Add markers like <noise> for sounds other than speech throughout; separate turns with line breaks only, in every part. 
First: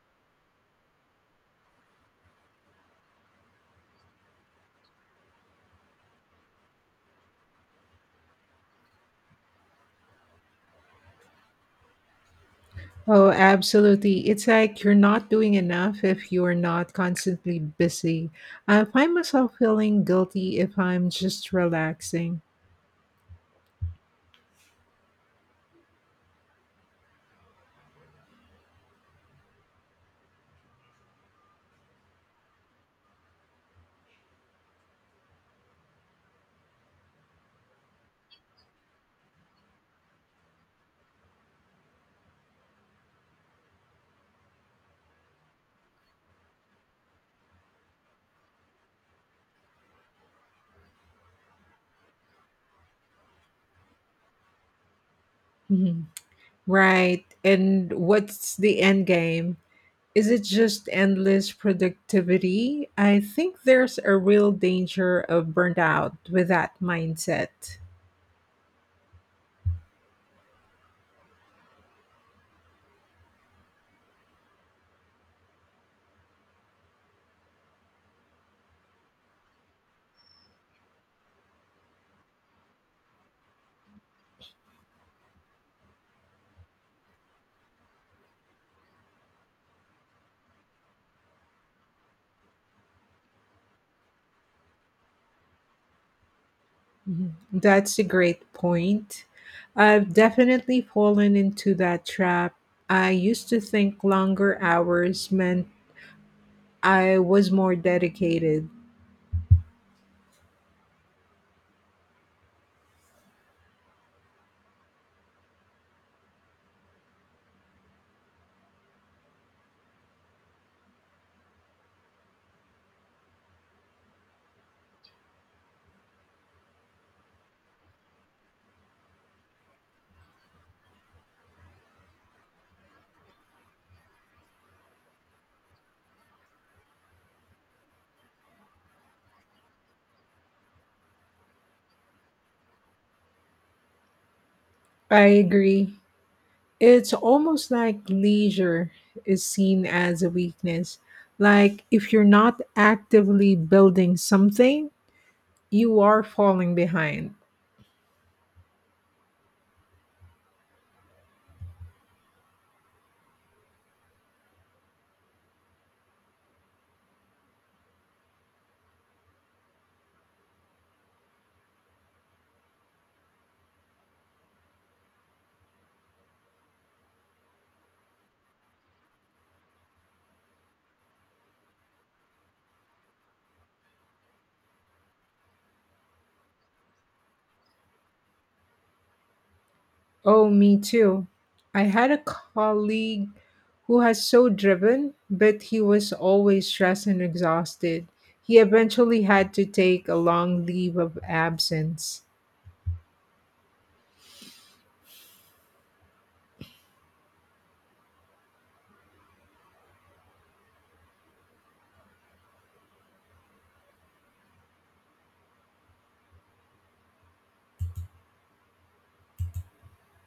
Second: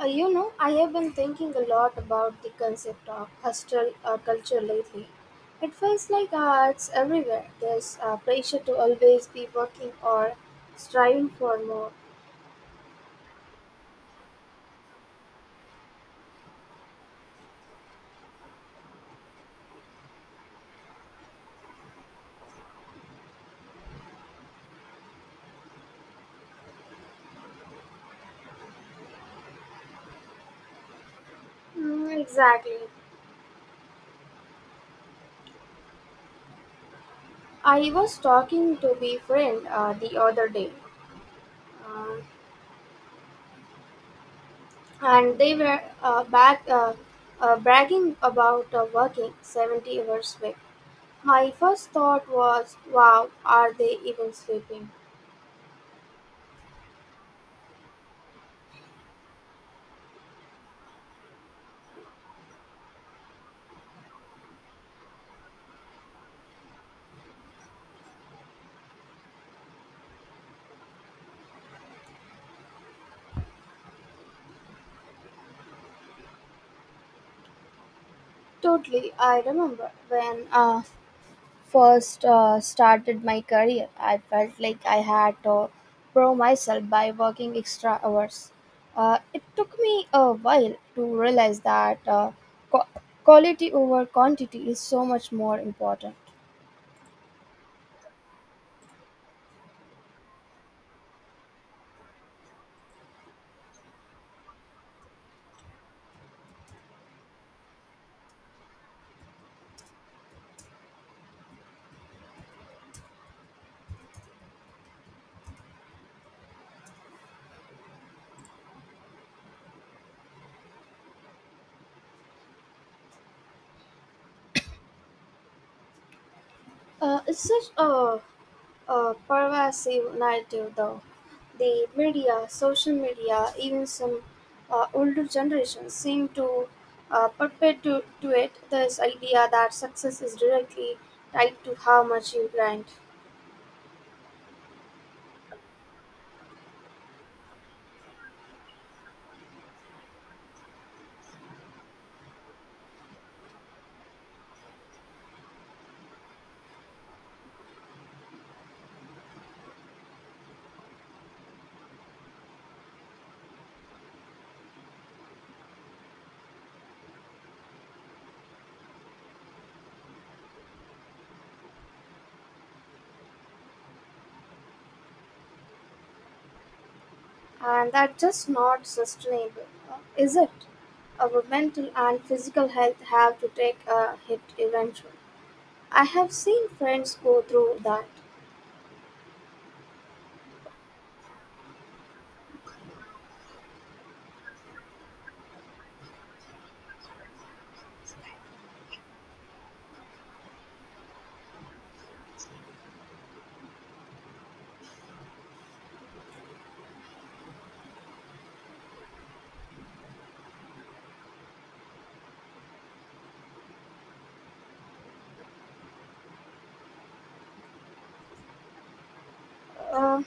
I have been thinking a lot about the concept of hostile culture lately. It feels like it's everywhere. There's pressure to always be working or striving for more.
Oh, absolutely. It's like you're not doing enough if you're not constantly busy. I find myself feeling guilty if I'm just relaxing.
Mm, exactly. I was talking to be friend the other day, um, and they were back bragging about working 70 hours a week. My first thought was, wow, are they even sleeping?
Mhm. Right. And what's the end game? Is it just endless productivity? I think there's a real danger of burnt out with that mindset.
Totally. I remember when I first started my career, I felt like I had to prove myself by working extra hours. It took me a while to realize that qu- quality over quantity is so much more important.
Mhm. That's a great point. I've definitely fallen into that trap. I used to think longer hours meant I was more dedicated.
It's such a pervasive narrative, though. The media, social media, even some older generations seem to perpetuate this idea that success is directly tied to how much you grind.
I agree. It's almost like leisure is seen as a weakness. Like if you're not actively building something, you are falling behind.
And that's just not sustainable, is it? Our mental and physical health have to take a hit eventually. I have seen friends go through that.
Oh, me too. I had a colleague who was so driven, but he was always stressed and exhausted. He eventually had to take a long leave of absence.
Uh,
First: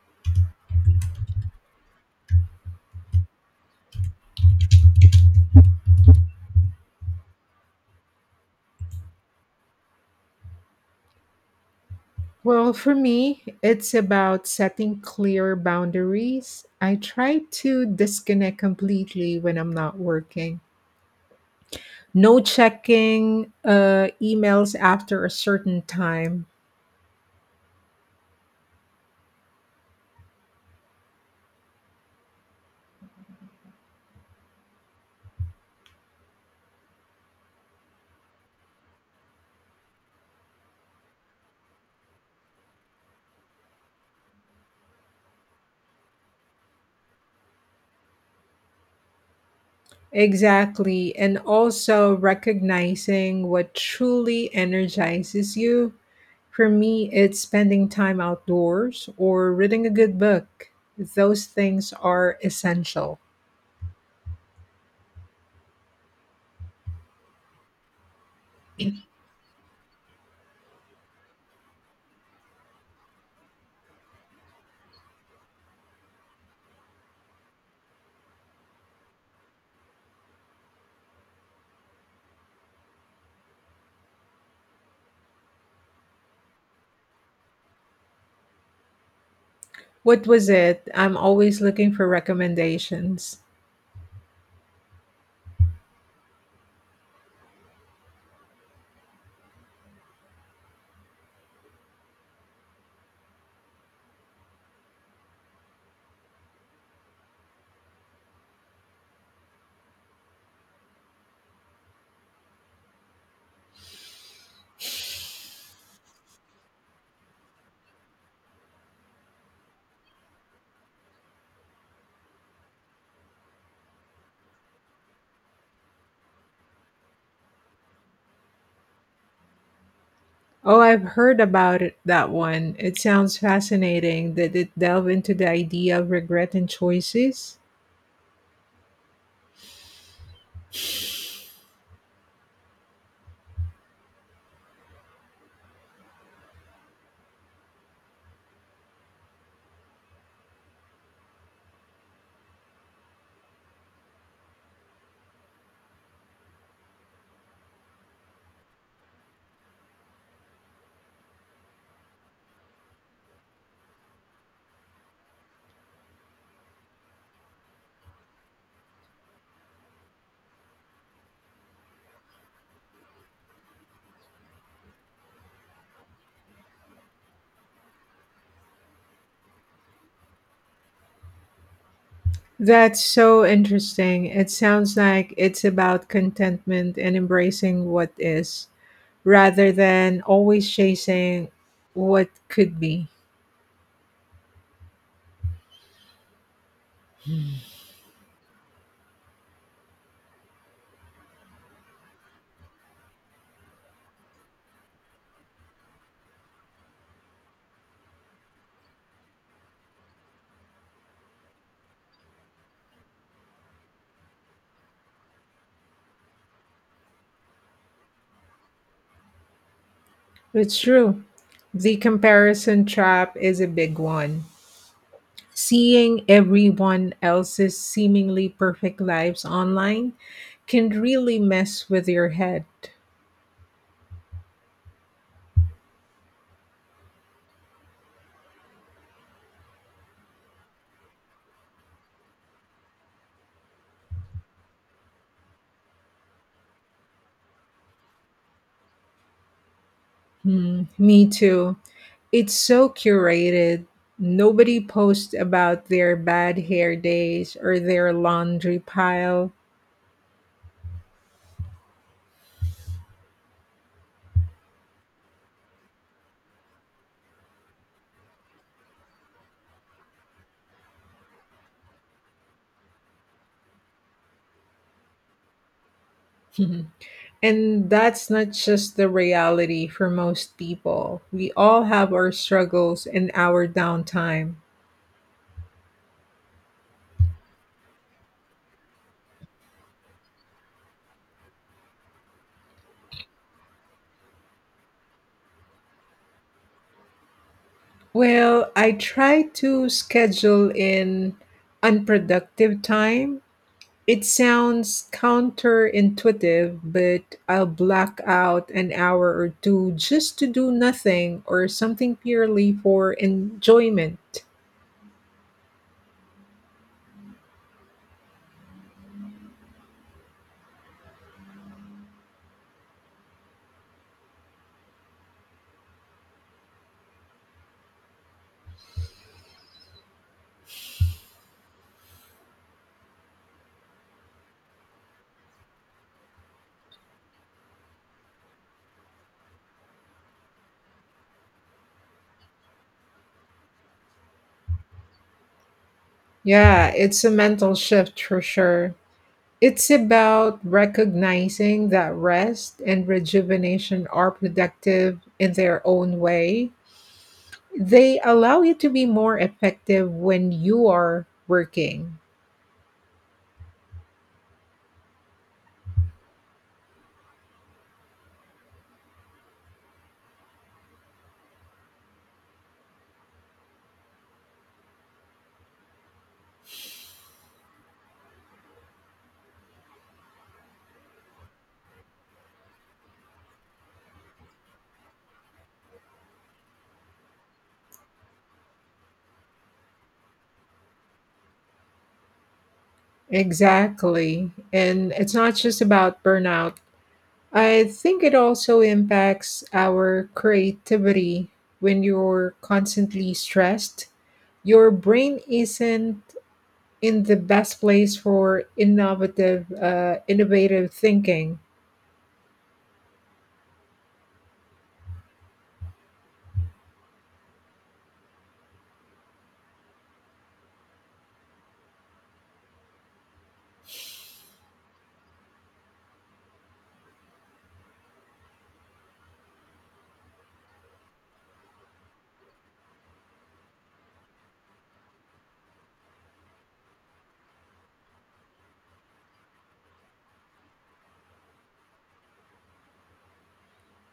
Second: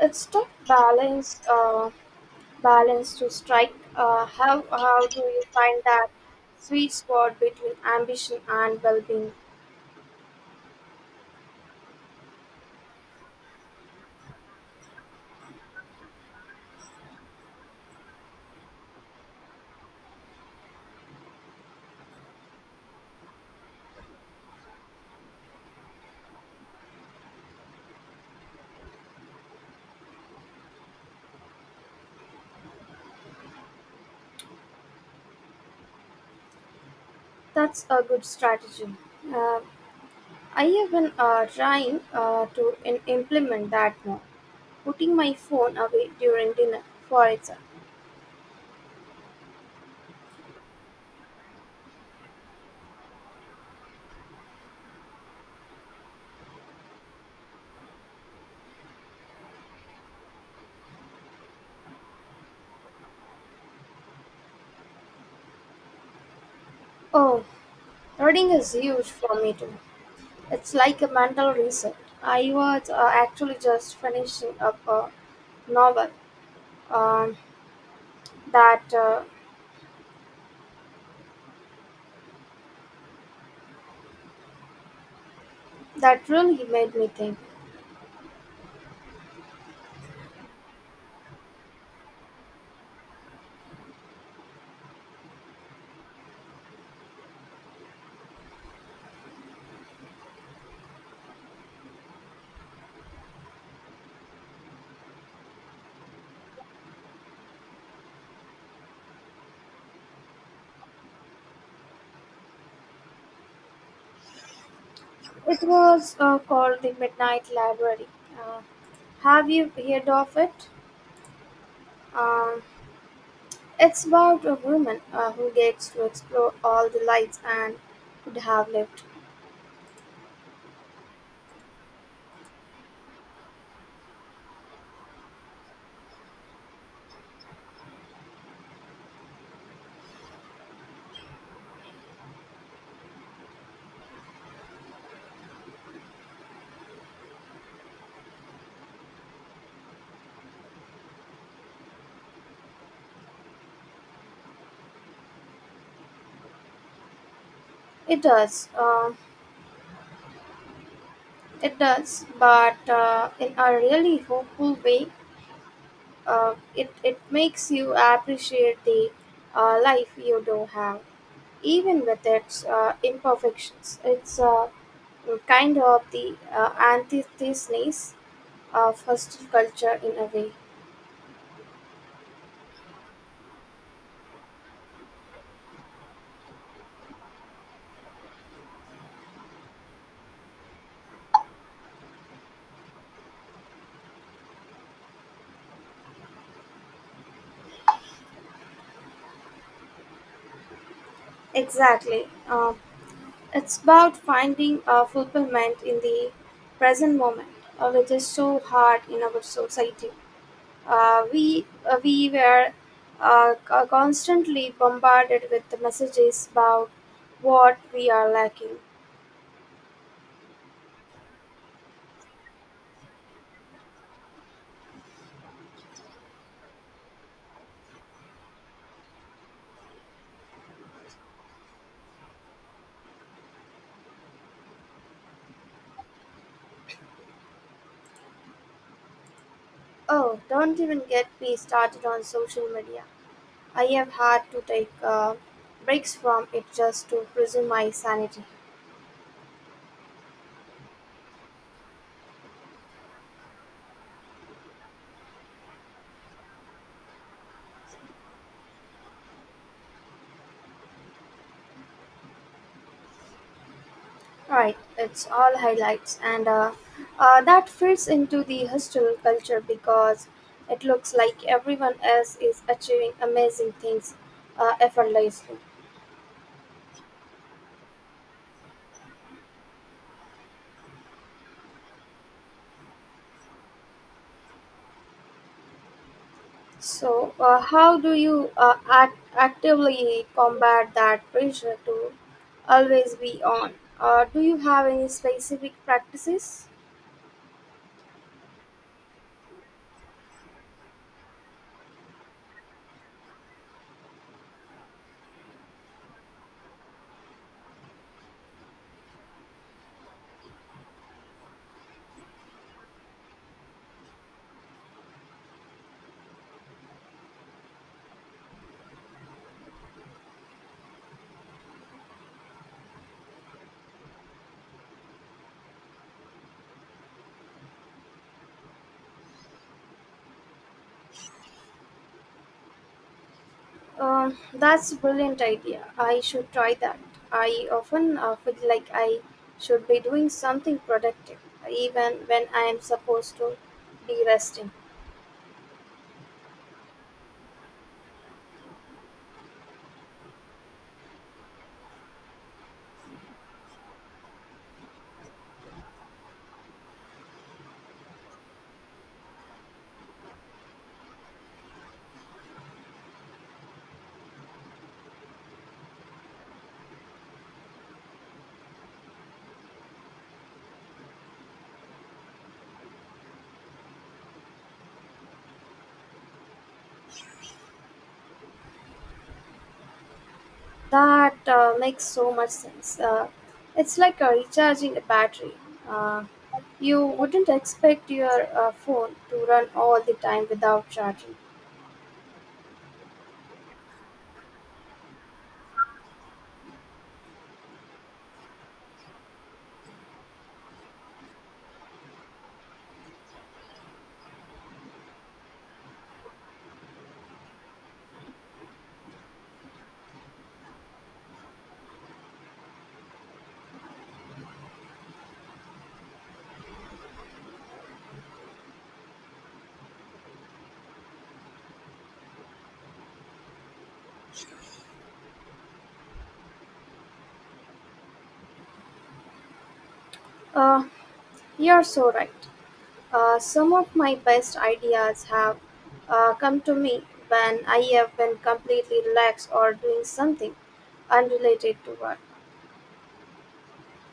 it's tough balance. Balance to strike. How do you find that sweet spot between ambition and well-being?
Well, for me, it's about setting clear boundaries. I try to disconnect completely when I'm not working. No checking emails after a certain time.
That's a good strategy. Uh, I have been trying to implement that now. Putting my phone away during dinner, for example.
Exactly. And also recognizing what truly energizes you. For me, it's spending time outdoors or reading a good book. Those things are essential.
Oh, reading is huge for me too. It's like a mental reset. I was actually just finishing up a novel um, that uh, that really made me think.
What was it? I'm always looking for recommendations.
It was called the Midnight Library. Uh, have you heard of it? Um, it's about a woman who gets to explore all the lights and could have lived.
Oh, I've heard about it, that one. It sounds fascinating. Did it delve into the idea of regret and choices?
It does, but in a really hopeful way. It makes you appreciate the life you do have, even with its imperfections. It's kind of the antithesis of hostile culture in a way.
That's so interesting. It sounds like it's about contentment and embracing what is, rather than always chasing what could be.
Exactly. It's about finding fulfillment in the present moment, which is so hard in our society. We were constantly bombarded with the messages about what we are lacking.
It's true. The comparison trap is a big one. Seeing everyone else's seemingly perfect lives online can really mess with your head.
Oh, don't even get me started on social media. I have had to take breaks from it just to preserve my sanity.
Hmm. Me too. It's so curated. Nobody posts about their bad hair days or their laundry pile.
Right, it's all highlights, and that fits into the hostel culture because it looks like everyone else is achieving amazing things effortlessly.
<laughs> And that's not just the reality for most people. We all have our struggles and our downtime.
So, how do you actively combat that pressure to always be on? Do you have any specific practices?
Well, I try to schedule in unproductive time. It sounds counterintuitive, but I'll block out an hour or two just to do nothing or something purely for enjoyment.
That's a brilliant idea. I should try that. I often feel like I should be doing something productive, even when I am supposed to be resting.
Yeah, it's a mental shift for sure. It's about recognizing that rest and rejuvenation are productive in their own way. They allow you to be more effective when you are working.
That makes so much sense. It's like recharging a battery. Uh, you wouldn't expect your phone to run all the time without charging.
Exactly. And it's not just about burnout. I think it also impacts our creativity when you're constantly stressed. Your brain isn't in the best place for innovative thinking,
Uh, you're so right. Some of my best ideas have come to me when I have been completely relaxed or doing something unrelated to work.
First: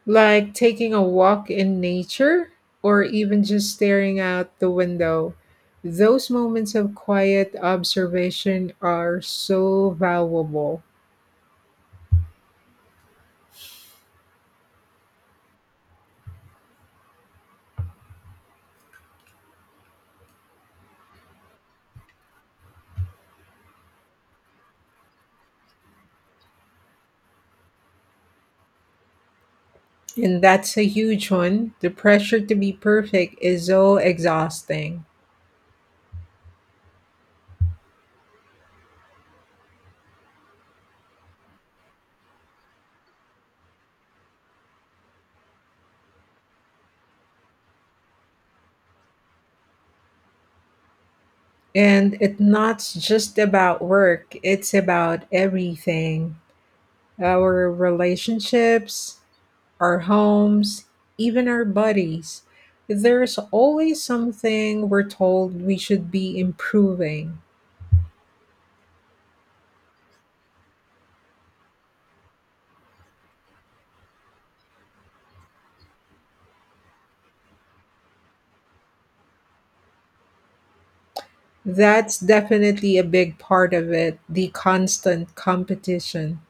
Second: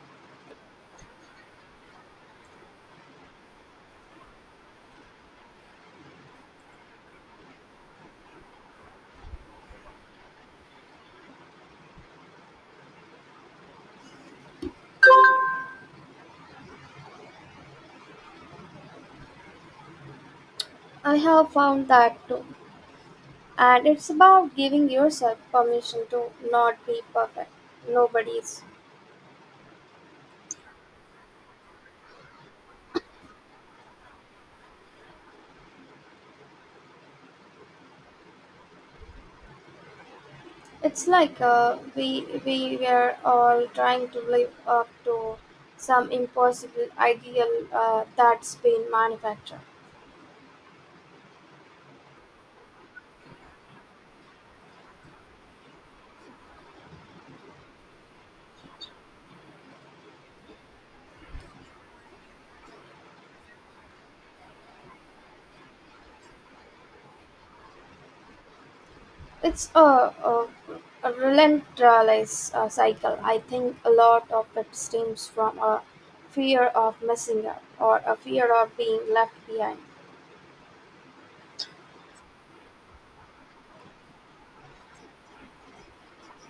like taking a walk in nature, or even just staring out the window. Those moments of quiet observation are so valuable.
I have found that too. And it's about giving yourself permission to not be perfect. Nobody's.
And that's a huge one. The pressure to be perfect is so exhausting,
It's like we were all trying to live up to some impossible ideal that's been manufactured.
and it's not just about work, it's about everything. Our relationships, our homes, even our buddies. There's always something we're told we should be improving.
It's a relentless cycle. I think a lot of it stems from a fear of missing out or a fear of being left behind.
That's definitely a big part of it, the constant competition.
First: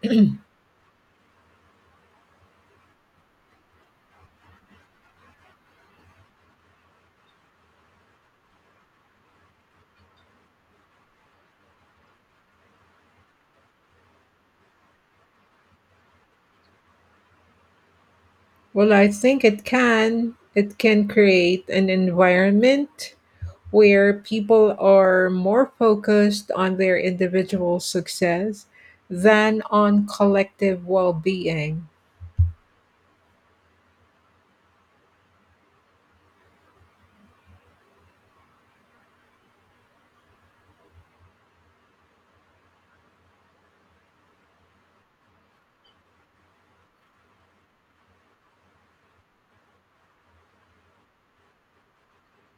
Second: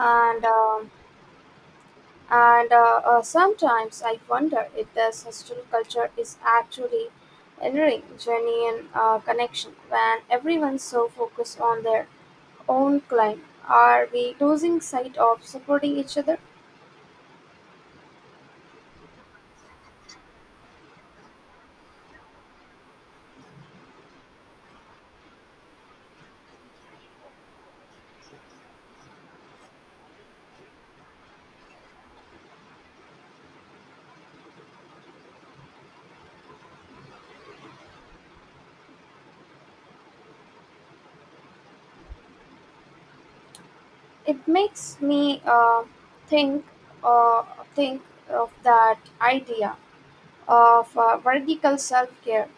And um, and Sometimes I wonder if the hostile culture is actually entering genuine connection when everyone's so focused on their own climb. Are we losing sight of supporting each other?
Well, I think it can. It can create an environment where people are more focused on their individual success than on collective well being.
It makes me think uh, think of that idea of vertical self-care,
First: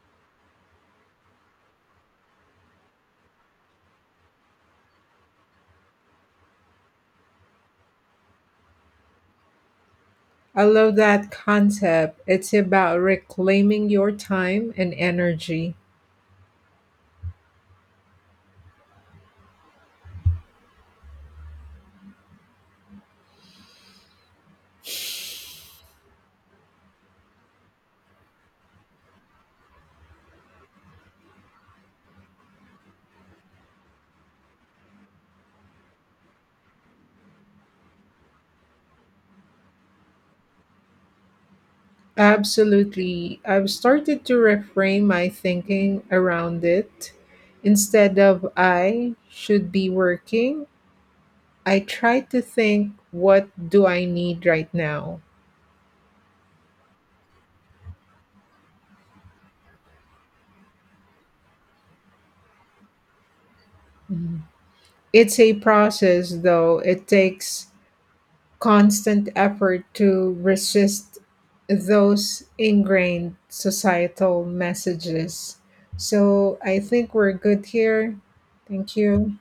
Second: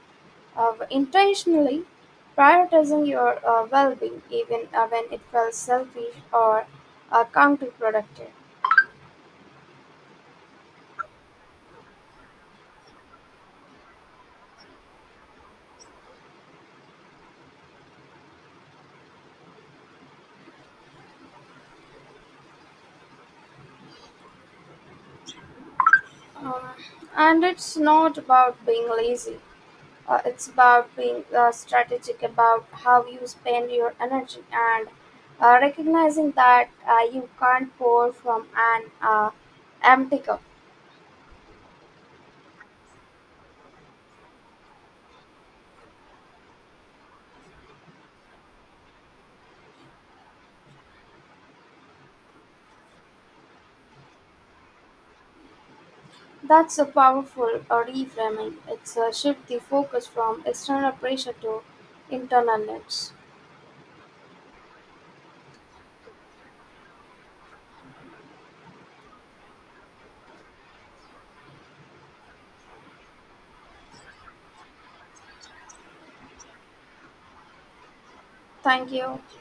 of intentionally prioritizing your well-being even when it feels selfish or counterproductive.
I love that concept. It's about reclaiming your time and energy.
Um, and it's not about being lazy. It's about being strategic about how you spend your energy and recognizing that you can't pour from an empty cup.
Absolutely. I've started to reframe my thinking around it. Instead of I should be working, I try to think, what do I need right now?
That's a powerful reframing. It's a shift the focus from external pressure to internal needs.
Mhm. It's a process, though. It takes constant effort to resist those ingrained societal messages. So I think we're good here.
Thank
Thank
you.
you.